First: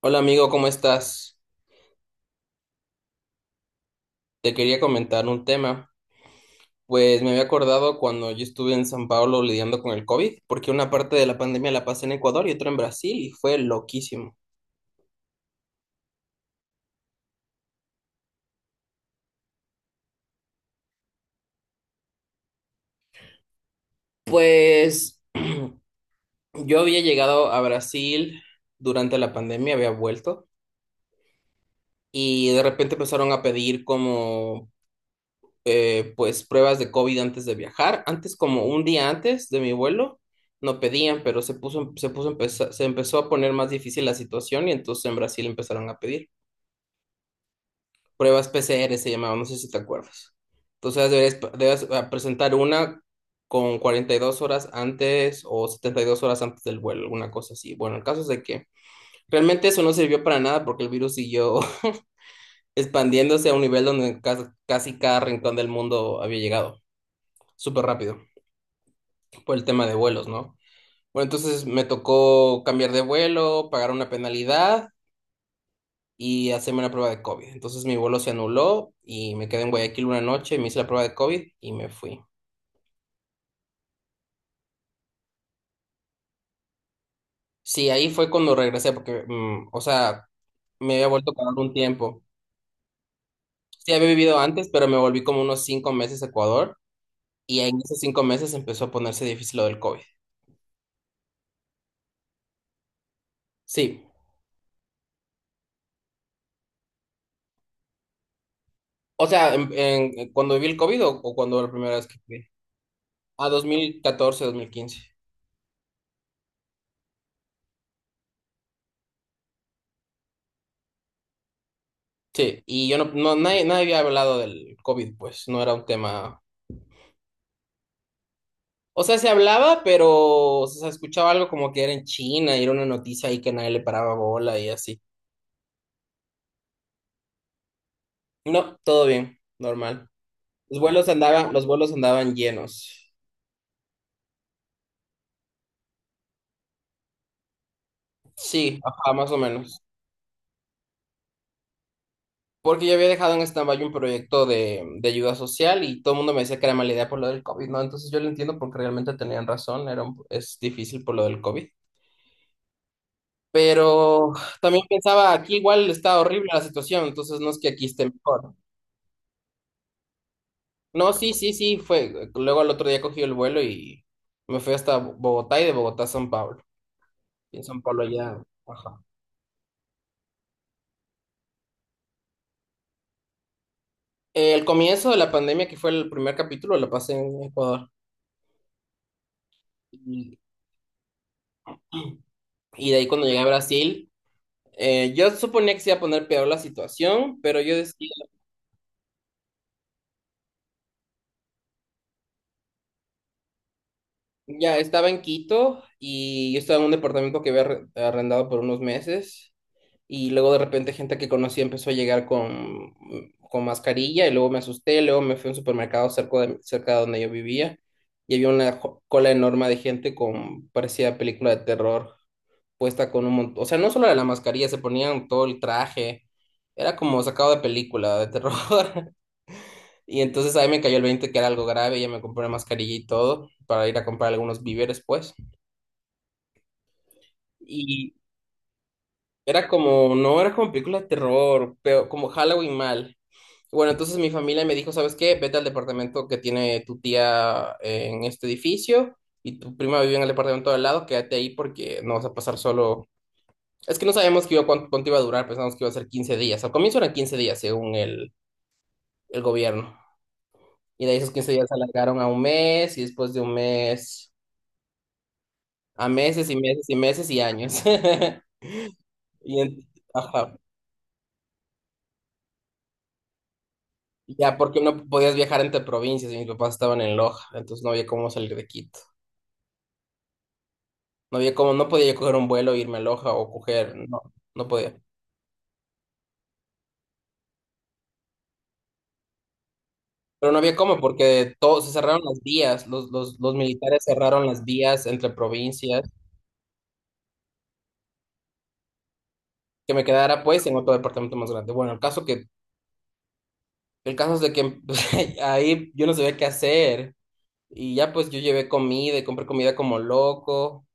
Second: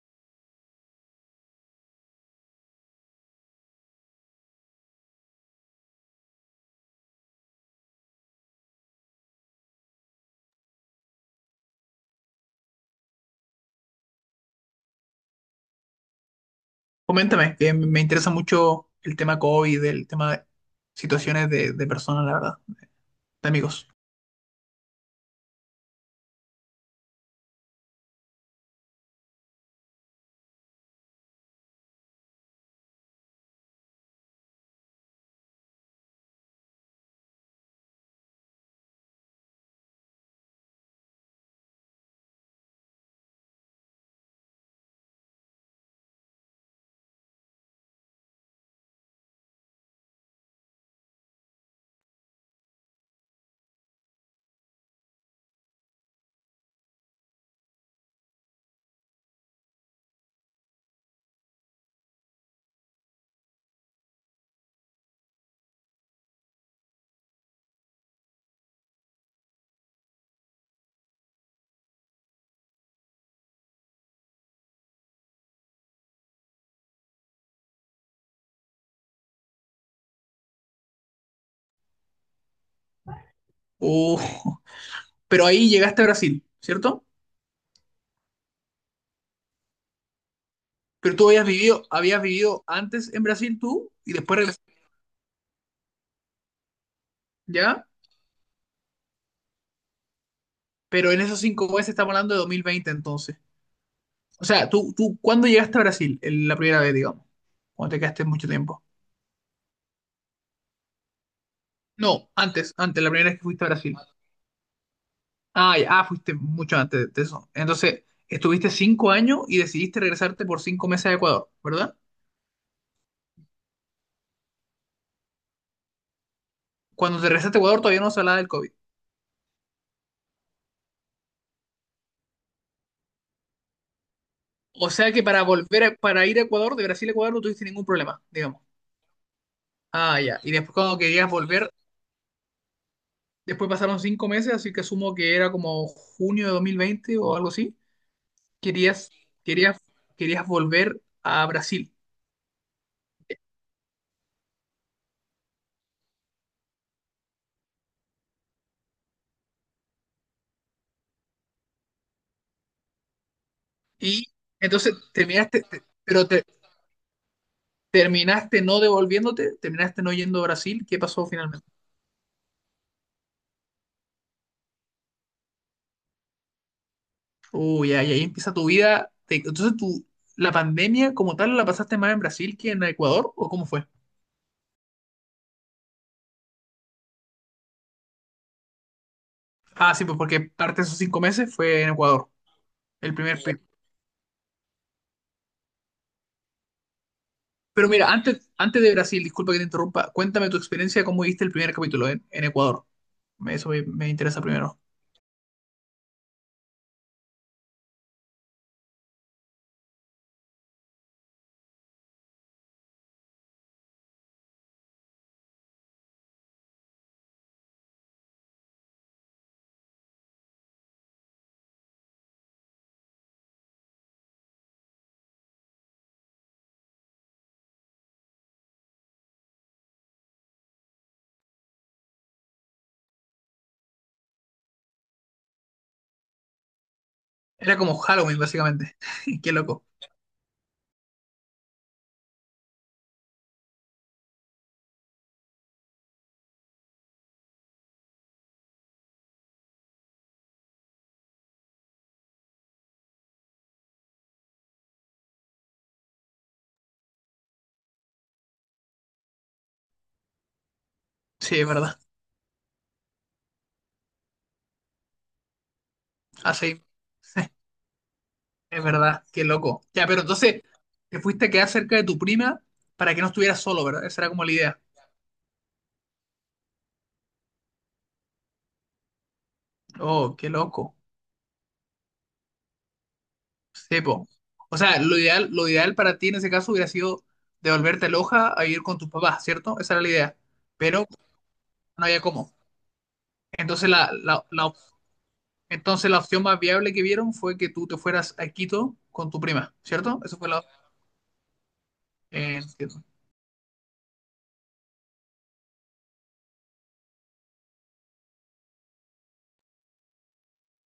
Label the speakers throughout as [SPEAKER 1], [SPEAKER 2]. [SPEAKER 1] Hola amigo, ¿cómo estás? Te quería comentar un tema. Pues me había acordado cuando yo estuve en San Pablo lidiando con el COVID, porque una parte de la pandemia la pasé en Ecuador y otra en Brasil y fue loquísimo.
[SPEAKER 2] Coméntame, que me interesa mucho el tema COVID, el tema de situaciones de personas, la verdad, de amigos.
[SPEAKER 1] Pues yo había llegado a Brasil durante la pandemia, había vuelto y de repente empezaron a pedir como pues pruebas de COVID antes de viajar. Antes, como un día antes de mi vuelo, no pedían, pero se empezó a poner más difícil la situación y entonces en Brasil empezaron a pedir pruebas PCR, se llamaban, no sé si te acuerdas. Entonces debes presentar una con 42 horas antes o 72 horas antes del vuelo, alguna cosa así. Bueno, el caso es de que realmente eso no sirvió para nada porque el virus siguió expandiéndose a un nivel donde casi cada rincón del mundo había llegado, súper rápido por el tema de vuelos, ¿no? Bueno, entonces me tocó cambiar de vuelo, pagar una penalidad y hacerme una prueba de COVID. Entonces mi vuelo se anuló y me quedé en Guayaquil una noche, me hice la prueba de COVID y me fui.
[SPEAKER 2] Uh, pero ahí llegaste a Brasil, ¿cierto?
[SPEAKER 1] Sí, ahí fue cuando regresé porque, o sea, me había
[SPEAKER 2] Pero tú
[SPEAKER 1] vuelto a Ecuador un
[SPEAKER 2] habías
[SPEAKER 1] tiempo.
[SPEAKER 2] vivido antes en Brasil tú
[SPEAKER 1] Sí, había
[SPEAKER 2] y después
[SPEAKER 1] vivido antes,
[SPEAKER 2] regresaste,
[SPEAKER 1] pero me volví como unos 5 meses a Ecuador y en
[SPEAKER 2] ¿ya?
[SPEAKER 1] esos 5 meses empezó a ponerse difícil lo del COVID.
[SPEAKER 2] Pero en esos 5 meses estamos hablando de 2020, entonces.
[SPEAKER 1] Sí,
[SPEAKER 2] O sea, tú, ¿cuándo llegaste a Brasil? La primera vez, digamos. Cuando te quedaste mucho tiempo.
[SPEAKER 1] o sea, cuando viví el COVID o cuando la primera vez que
[SPEAKER 2] No,
[SPEAKER 1] fui.
[SPEAKER 2] antes, antes, la primera vez que
[SPEAKER 1] A
[SPEAKER 2] fuiste a Brasil.
[SPEAKER 1] 2014, 2015.
[SPEAKER 2] Ah, ya, ah, fuiste mucho antes de eso. Entonces, estuviste 5 años y decidiste regresarte por 5 meses a Ecuador, ¿verdad?
[SPEAKER 1] Sí, y yo nadie, nadie había hablado del COVID, pues no era un tema.
[SPEAKER 2] Cuando te regresaste a Ecuador todavía no se hablaba del COVID.
[SPEAKER 1] O sea, se hablaba, pero o sea, se escuchaba algo como que era en China y era una noticia ahí que nadie le paraba bola y
[SPEAKER 2] O
[SPEAKER 1] así.
[SPEAKER 2] sea que para volver, para ir a Ecuador, de Brasil a Ecuador no tuviste ningún problema, digamos.
[SPEAKER 1] No, todo bien, normal.
[SPEAKER 2] Ah, ya. Y después cuando querías
[SPEAKER 1] Los
[SPEAKER 2] volver,
[SPEAKER 1] vuelos andaban llenos.
[SPEAKER 2] después pasaron 5 meses, así que asumo que era como junio de 2020 o algo así.
[SPEAKER 1] Sí,
[SPEAKER 2] Querías,
[SPEAKER 1] ajá, más o menos.
[SPEAKER 2] querías, querías volver a Brasil.
[SPEAKER 1] Porque yo había dejado en stand-by un proyecto de ayuda social y todo el mundo me decía que era mala idea por lo del COVID, ¿no? Entonces yo lo entiendo porque realmente tenían razón, es difícil por lo del COVID.
[SPEAKER 2] Y
[SPEAKER 1] Pero también
[SPEAKER 2] entonces
[SPEAKER 1] pensaba, aquí
[SPEAKER 2] terminaste, te-
[SPEAKER 1] igual está
[SPEAKER 2] pero te,
[SPEAKER 1] horrible la situación, entonces no es que aquí esté mejor.
[SPEAKER 2] terminaste no devolviéndote, terminaste no yendo a Brasil. ¿Qué
[SPEAKER 1] No,
[SPEAKER 2] pasó
[SPEAKER 1] sí, sí,
[SPEAKER 2] finalmente?
[SPEAKER 1] sí, fue. Luego al otro día cogí el vuelo y me fui hasta Bogotá y de Bogotá a San Pablo. Y en San
[SPEAKER 2] Uy,
[SPEAKER 1] Pablo
[SPEAKER 2] ahí
[SPEAKER 1] ya.
[SPEAKER 2] empieza tu
[SPEAKER 1] Ajá.
[SPEAKER 2] vida. Entonces, tú, ¿la pandemia como tal la pasaste más en Brasil que en Ecuador? ¿O cómo fue?
[SPEAKER 1] El comienzo de la pandemia, que fue el primer capítulo, lo pasé en Ecuador.
[SPEAKER 2] Ah, sí, pues
[SPEAKER 1] Y,
[SPEAKER 2] porque parte de esos 5 meses fue en Ecuador,
[SPEAKER 1] y de ahí cuando llegué
[SPEAKER 2] Sí.
[SPEAKER 1] a Brasil, yo suponía que se iba a poner peor la situación, pero yo
[SPEAKER 2] Pero
[SPEAKER 1] decía,
[SPEAKER 2] mira, antes, antes de Brasil, disculpa que te interrumpa, cuéntame tu experiencia, cómo viste el primer capítulo en Ecuador. Eso me interesa
[SPEAKER 1] ya
[SPEAKER 2] primero.
[SPEAKER 1] estaba en Quito y yo estaba en un departamento que había arrendado por unos meses. Y luego de repente gente que conocí empezó a llegar con mascarilla y luego me asusté, luego me fui a un supermercado cerca de donde yo vivía y había una cola enorme de gente con, parecía película de terror, puesta con un montón, o sea, no solo era la mascarilla, se ponían todo el traje, era como sacado de película de terror. Y entonces ahí me cayó el 20 que era algo grave, ya me compré una mascarilla y todo para ir a comprar algunos víveres pues.
[SPEAKER 2] Era como Halloween, básicamente. Qué
[SPEAKER 1] Era
[SPEAKER 2] loco.
[SPEAKER 1] como, no era como película de terror, pero como Halloween mal. Bueno, entonces mi familia me dijo, ¿sabes qué? Vete al departamento que tiene tu tía en este edificio y tu prima vive en el departamento de al lado, quédate ahí porque no vas a pasar solo. Es que no sabíamos que iba, cuánto, cuánto iba a durar, pensamos que iba a ser 15 días. Al comienzo eran 15 días, según el gobierno. Y de ahí esos quince
[SPEAKER 2] Sí, es
[SPEAKER 1] días se
[SPEAKER 2] verdad.
[SPEAKER 1] alargaron a un mes y después de un mes a meses y
[SPEAKER 2] Así.
[SPEAKER 1] meses y meses y años.
[SPEAKER 2] Es verdad, qué
[SPEAKER 1] Y
[SPEAKER 2] loco.
[SPEAKER 1] en-
[SPEAKER 2] Ya, pero
[SPEAKER 1] ajá.
[SPEAKER 2] entonces te fuiste a quedar cerca de tu prima para que no estuvieras solo, ¿verdad? Esa era como la
[SPEAKER 1] Ya, porque
[SPEAKER 2] idea.
[SPEAKER 1] no podías viajar entre provincias y mis papás estaban en Loja, entonces no había cómo salir de Quito.
[SPEAKER 2] Oh, qué loco.
[SPEAKER 1] No había cómo, no podía yo coger un vuelo e irme a Loja o coger,
[SPEAKER 2] Sepo.
[SPEAKER 1] no, no
[SPEAKER 2] O
[SPEAKER 1] podía.
[SPEAKER 2] sea, lo ideal para ti en ese caso hubiera sido devolverte a Loja a ir con tus papás, ¿cierto? Esa era la idea.
[SPEAKER 1] Pero no había cómo
[SPEAKER 2] Pero
[SPEAKER 1] porque todos se
[SPEAKER 2] no había
[SPEAKER 1] cerraron las
[SPEAKER 2] cómo.
[SPEAKER 1] vías, los
[SPEAKER 2] Entonces
[SPEAKER 1] militares
[SPEAKER 2] la, la,
[SPEAKER 1] cerraron las
[SPEAKER 2] la op-
[SPEAKER 1] vías entre provincias,
[SPEAKER 2] entonces la opción más viable que vieron fue que tú te fueras a Quito con tu prima,
[SPEAKER 1] que me
[SPEAKER 2] ¿cierto? Eso
[SPEAKER 1] quedara
[SPEAKER 2] fue
[SPEAKER 1] pues en otro departamento más grande. Bueno,
[SPEAKER 2] entiendo.
[SPEAKER 1] el caso es de que ahí yo no sabía qué hacer y ya pues yo llevé comida y compré comida como loco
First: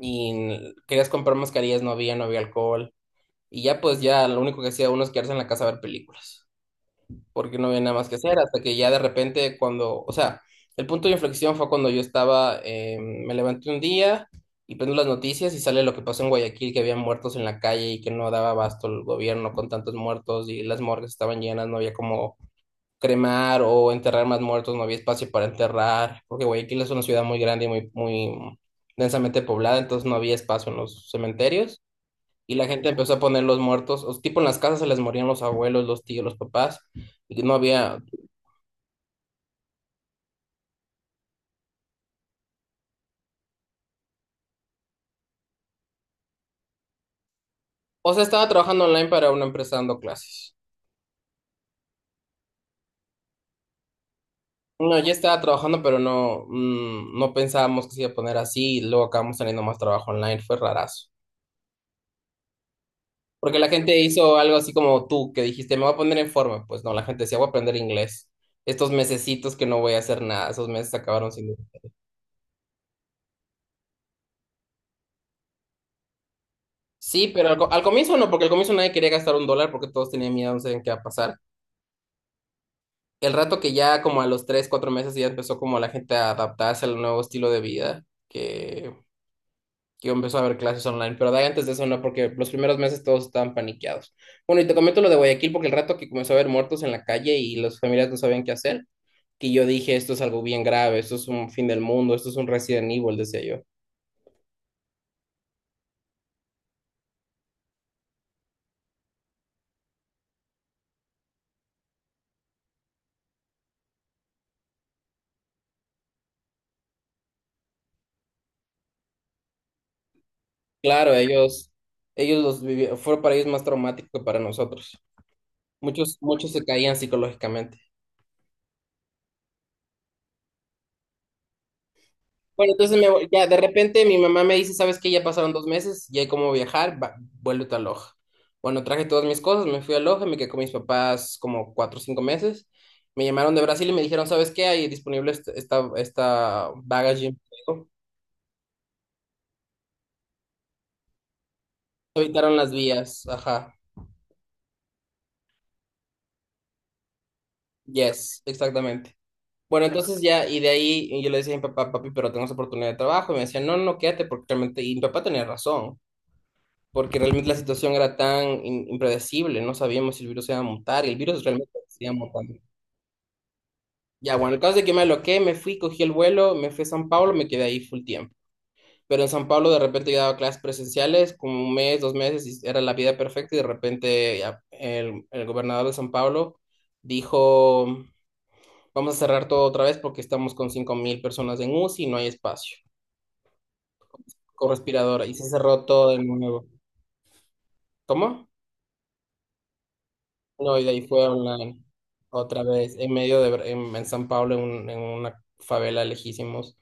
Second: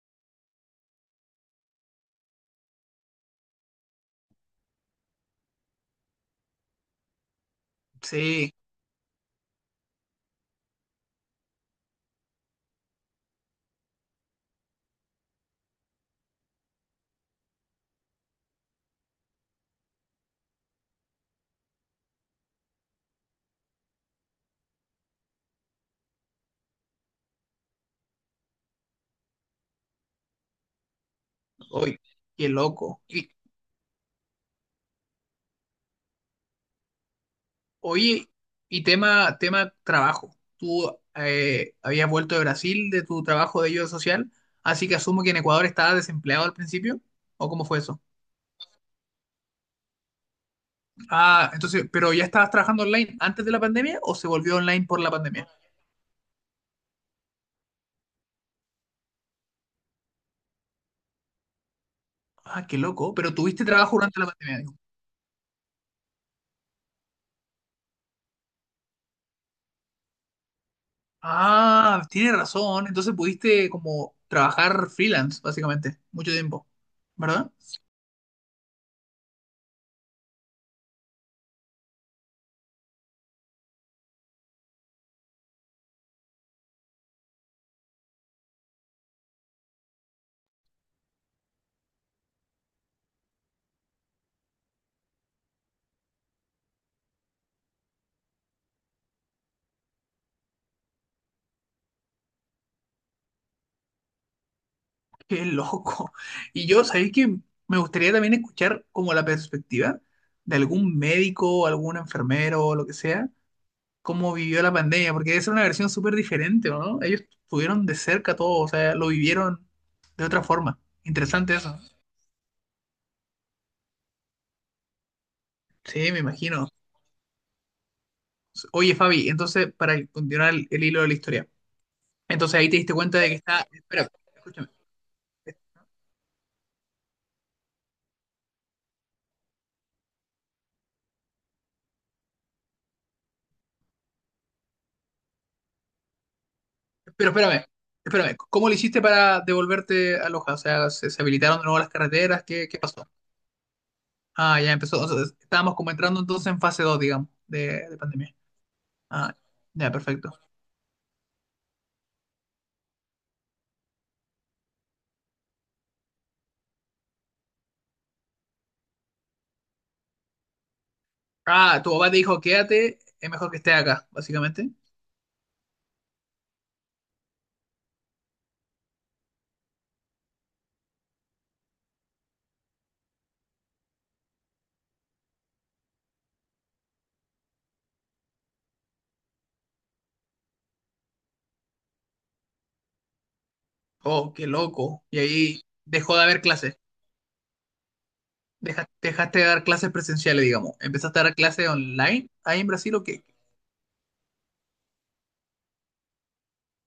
[SPEAKER 1] y querías comprar mascarillas, no había, no había alcohol. Y ya pues ya lo único que hacía uno es quedarse en la casa a ver películas, porque no había nada más que hacer,
[SPEAKER 2] Sí,
[SPEAKER 1] hasta que ya de repente cuando, o sea, el punto de inflexión fue cuando yo estaba, me levanté un día y prendo las noticias y sale lo que pasó en Guayaquil, que había muertos en la calle y que no daba abasto el gobierno con tantos muertos y las morgues estaban llenas, no había como cremar o enterrar más muertos, no había espacio para enterrar, porque Guayaquil es una ciudad muy grande y muy, muy densamente poblada, entonces no había espacio en los cementerios.
[SPEAKER 2] hoy, qué
[SPEAKER 1] Y la gente
[SPEAKER 2] loco.
[SPEAKER 1] empezó a poner los muertos, o tipo en las casas se les morían los abuelos, los tíos, los papás, y no había,
[SPEAKER 2] Oye, y tema, tema trabajo. Tú habías vuelto de Brasil de tu trabajo de ayuda social, así que asumo que en Ecuador estabas desempleado al principio, ¿o cómo fue eso?
[SPEAKER 1] o sea, estaba trabajando online para una empresa dando clases.
[SPEAKER 2] Ah, entonces, ¿pero ya estabas trabajando online antes de la pandemia o se volvió online
[SPEAKER 1] No,
[SPEAKER 2] por la
[SPEAKER 1] ya estaba
[SPEAKER 2] pandemia?
[SPEAKER 1] trabajando, pero no, no pensábamos que se iba a poner así, y luego acabamos teniendo más trabajo online, fue rarazo.
[SPEAKER 2] Ah, qué loco, pero
[SPEAKER 1] Porque
[SPEAKER 2] tuviste
[SPEAKER 1] la
[SPEAKER 2] trabajo
[SPEAKER 1] gente
[SPEAKER 2] durante la
[SPEAKER 1] hizo algo
[SPEAKER 2] pandemia,
[SPEAKER 1] así
[SPEAKER 2] digo.
[SPEAKER 1] como tú, que dijiste, me voy a poner en forma. Pues no, la gente decía, voy a aprender inglés. Estos mesecitos que no voy a hacer nada, esos meses acabaron sin mí.
[SPEAKER 2] Ah, tienes razón, entonces pudiste como trabajar freelance, básicamente, mucho tiempo,
[SPEAKER 1] Sí, pero
[SPEAKER 2] ¿verdad?
[SPEAKER 1] al comienzo no, porque al comienzo nadie quería gastar un dólar porque todos tenían miedo, no sabían qué iba a pasar. El rato que ya como a los 3, 4 meses ya empezó como la gente a adaptarse al nuevo estilo de vida, que empezó a haber clases online, pero de ahí antes de eso no, porque los primeros meses todos estaban paniqueados. Bueno, y te comento lo de Guayaquil, porque el rato que comenzó a haber muertos en la calle y las familias no sabían qué hacer, que yo dije, esto es algo bien grave, esto es un fin del mundo, esto es un Resident Evil, decía yo.
[SPEAKER 2] Qué loco. Y yo, sabéis que me gustaría también escuchar como la perspectiva de algún médico, algún enfermero o lo que sea, cómo vivió la pandemia, porque debe ser una versión súper diferente, ¿o no? Ellos estuvieron de cerca todo, o sea, lo vivieron de otra forma.
[SPEAKER 1] Claro,
[SPEAKER 2] Interesante
[SPEAKER 1] ellos,
[SPEAKER 2] eso.
[SPEAKER 1] fue para ellos más traumático que para nosotros.
[SPEAKER 2] Sí, me
[SPEAKER 1] Muchos, muchos
[SPEAKER 2] imagino.
[SPEAKER 1] se caían psicológicamente.
[SPEAKER 2] Oye, Fabi, entonces, para continuar el hilo de la historia, entonces ahí te
[SPEAKER 1] Bueno,
[SPEAKER 2] diste
[SPEAKER 1] entonces
[SPEAKER 2] cuenta de que
[SPEAKER 1] ya de
[SPEAKER 2] está.
[SPEAKER 1] repente
[SPEAKER 2] Espera,
[SPEAKER 1] mi mamá me
[SPEAKER 2] escúchame.
[SPEAKER 1] dice, ¿sabes qué? Ya pasaron 2 meses, ya hay cómo viajar, va, vuélvete a Loja. Bueno, traje todas mis cosas, me fui a Loja, me quedé con mis papás como 4 o 5 meses. Me llamaron de Brasil y me dijeron, ¿sabes qué? Hay disponible esta,
[SPEAKER 2] Pero
[SPEAKER 1] baggage.
[SPEAKER 2] espérame. ¿Cómo lo hiciste para devolverte a Loja? O sea, ¿se habilitaron de nuevo las carreteras?
[SPEAKER 1] Evitaron
[SPEAKER 2] ¿Qué,
[SPEAKER 1] las
[SPEAKER 2] qué pasó?
[SPEAKER 1] vías, ajá.
[SPEAKER 2] Ah, ya empezó, o sea, estábamos como entrando entonces en fase 2, digamos, de pandemia.
[SPEAKER 1] Yes, exactamente.
[SPEAKER 2] Ah,
[SPEAKER 1] Bueno,
[SPEAKER 2] ya,
[SPEAKER 1] entonces
[SPEAKER 2] perfecto.
[SPEAKER 1] ya, y de ahí y yo le decía a mi papá, papi, pero tenemos oportunidad de trabajo. Y me decía, no, no, quédate, porque realmente, y mi papá tenía razón, porque realmente la situación era tan impredecible, no sabíamos si el virus se iba a montar, y el virus
[SPEAKER 2] Ah,
[SPEAKER 1] realmente
[SPEAKER 2] tu
[SPEAKER 1] se
[SPEAKER 2] papá
[SPEAKER 1] iba
[SPEAKER 2] te dijo,
[SPEAKER 1] montando.
[SPEAKER 2] quédate, es mejor que estés acá,
[SPEAKER 1] Ya, bueno, el
[SPEAKER 2] básicamente.
[SPEAKER 1] caso es que me aloqué, me fui, cogí el vuelo, me fui a San Pablo, me quedé ahí full tiempo. Pero en San Pablo de repente yo daba clases presenciales, como un mes, 2 meses, y era la vida perfecta, y de repente ya, el gobernador de San Pablo dijo, vamos a cerrar todo otra vez porque estamos con 5000 personas en UCI y no hay espacio,
[SPEAKER 2] Oh, qué
[SPEAKER 1] con
[SPEAKER 2] loco. Y
[SPEAKER 1] respiradora, y se
[SPEAKER 2] ahí
[SPEAKER 1] cerró todo
[SPEAKER 2] dejó
[SPEAKER 1] de
[SPEAKER 2] de haber
[SPEAKER 1] nuevo.
[SPEAKER 2] clases.
[SPEAKER 1] ¿Cómo?
[SPEAKER 2] Dejaste, de dar clases presenciales, digamos.
[SPEAKER 1] No, y de ahí
[SPEAKER 2] Empezaste a
[SPEAKER 1] fue
[SPEAKER 2] dar clases
[SPEAKER 1] online,
[SPEAKER 2] online ahí
[SPEAKER 1] otra
[SPEAKER 2] en Brasil
[SPEAKER 1] vez,
[SPEAKER 2] o
[SPEAKER 1] en
[SPEAKER 2] qué.
[SPEAKER 1] medio de, en San Pablo, en una favela lejísimos.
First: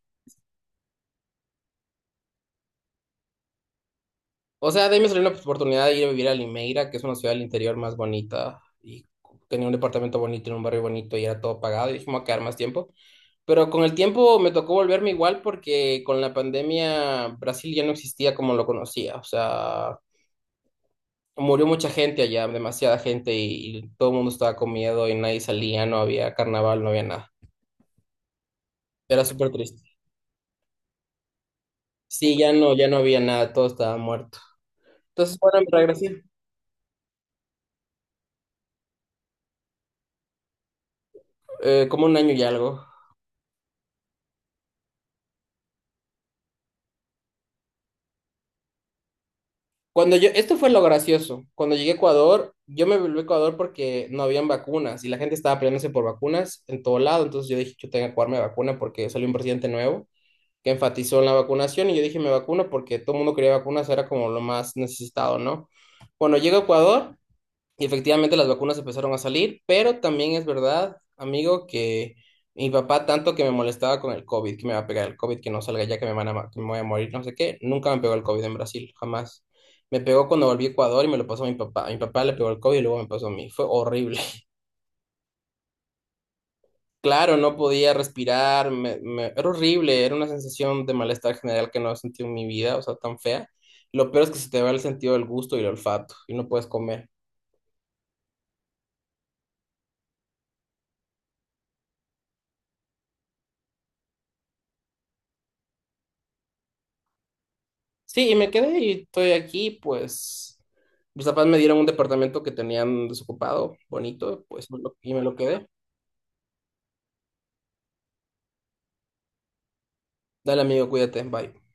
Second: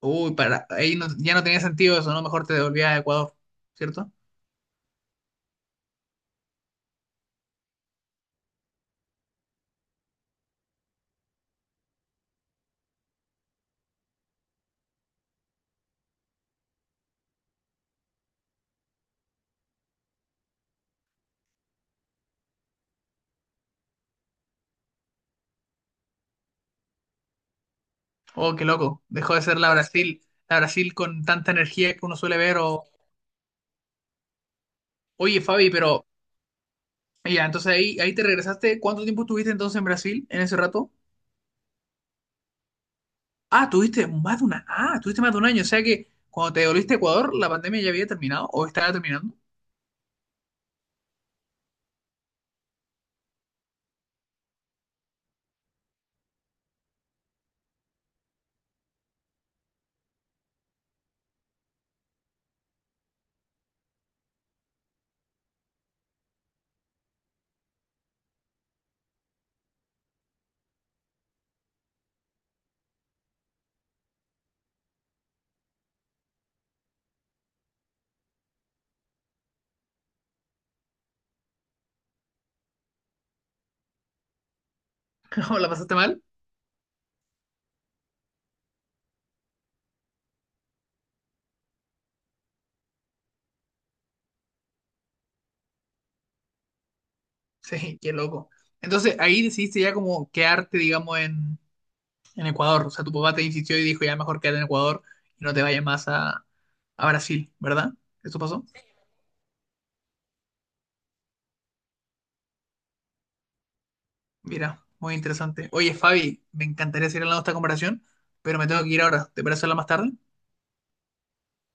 [SPEAKER 2] Uy, para, ahí no- ya no tenía sentido eso, ¿no? Mejor te devolvías a Ecuador, ¿cierto?
[SPEAKER 1] O sea, de ahí me salió la oportunidad de ir a vivir a Limeira, que es una ciudad del interior más bonita, y tenía un departamento bonito en un barrio bonito y era todo pagado, y dije, me voy a quedar más tiempo. Pero con el tiempo me tocó volverme igual porque con la pandemia Brasil ya no existía como lo conocía, o sea, murió mucha gente allá, demasiada gente, y todo el mundo estaba con miedo y nadie salía, no había carnaval, no había nada.
[SPEAKER 2] Oh, qué loco.
[SPEAKER 1] Era
[SPEAKER 2] Dejó de
[SPEAKER 1] súper
[SPEAKER 2] ser
[SPEAKER 1] triste.
[SPEAKER 2] La Brasil con tanta energía que uno suele
[SPEAKER 1] Sí, ya
[SPEAKER 2] ver.
[SPEAKER 1] no, ya no había nada, todo estaba muerto. Entonces,
[SPEAKER 2] Oye,
[SPEAKER 1] bueno,
[SPEAKER 2] Fabi,
[SPEAKER 1] me regresé,
[SPEAKER 2] y ya, entonces ahí te regresaste. ¿Cuánto tiempo estuviste entonces en Brasil en ese rato?
[SPEAKER 1] como un año y algo.
[SPEAKER 2] Ah, tuviste más de un año. O sea que cuando te devolviste a Ecuador, la pandemia ya había terminado o estaba terminando.
[SPEAKER 1] Cuando yo, esto fue lo gracioso. Cuando llegué a Ecuador, yo me volví a Ecuador porque no habían vacunas y la gente estaba peleándose por vacunas en todo lado. Entonces yo dije, yo tengo que jugarme vacuna porque salió un presidente nuevo que enfatizó en la vacunación y yo dije, me vacuno porque todo el mundo quería vacunas, era como lo más necesitado, ¿no? Bueno, llego a Ecuador. Y efectivamente las vacunas empezaron a salir, pero también es verdad, amigo, que mi papá tanto que me molestaba con el COVID, que me va a pegar el COVID, que no salga ya, que me van a, que me voy a morir, no sé qué, nunca me pegó el COVID en Brasil, jamás. Me pegó cuando volví a Ecuador y me lo pasó a mi papá. A mi papá le pegó el COVID y luego me pasó a mí. Fue horrible.
[SPEAKER 2] ¿O la pasaste mal?
[SPEAKER 1] Claro, no podía respirar, era horrible, era una sensación de malestar general que no he sentido en mi vida, o sea, tan fea. Lo peor es que se te va el sentido del gusto y el olfato y no puedes comer.
[SPEAKER 2] Sí, qué loco. Entonces ahí decidiste ya como quedarte, digamos, en Ecuador. O sea, tu papá te insistió y dijo, ya mejor quédate en Ecuador y no te vayas más a, Brasil, ¿verdad?
[SPEAKER 1] Sí, y
[SPEAKER 2] ¿Eso
[SPEAKER 1] me
[SPEAKER 2] pasó?
[SPEAKER 1] quedé y estoy aquí, pues mis papás me dieron un departamento que tenían desocupado, bonito, pues
[SPEAKER 2] Mira,
[SPEAKER 1] y
[SPEAKER 2] muy
[SPEAKER 1] me lo quedé.
[SPEAKER 2] interesante. Oye, Fabi, me encantaría seguir hablando de esta comparación, pero me tengo que ir ahora. ¿Te parece hablar más tarde?
[SPEAKER 1] Dale, amigo, cuídate, bye.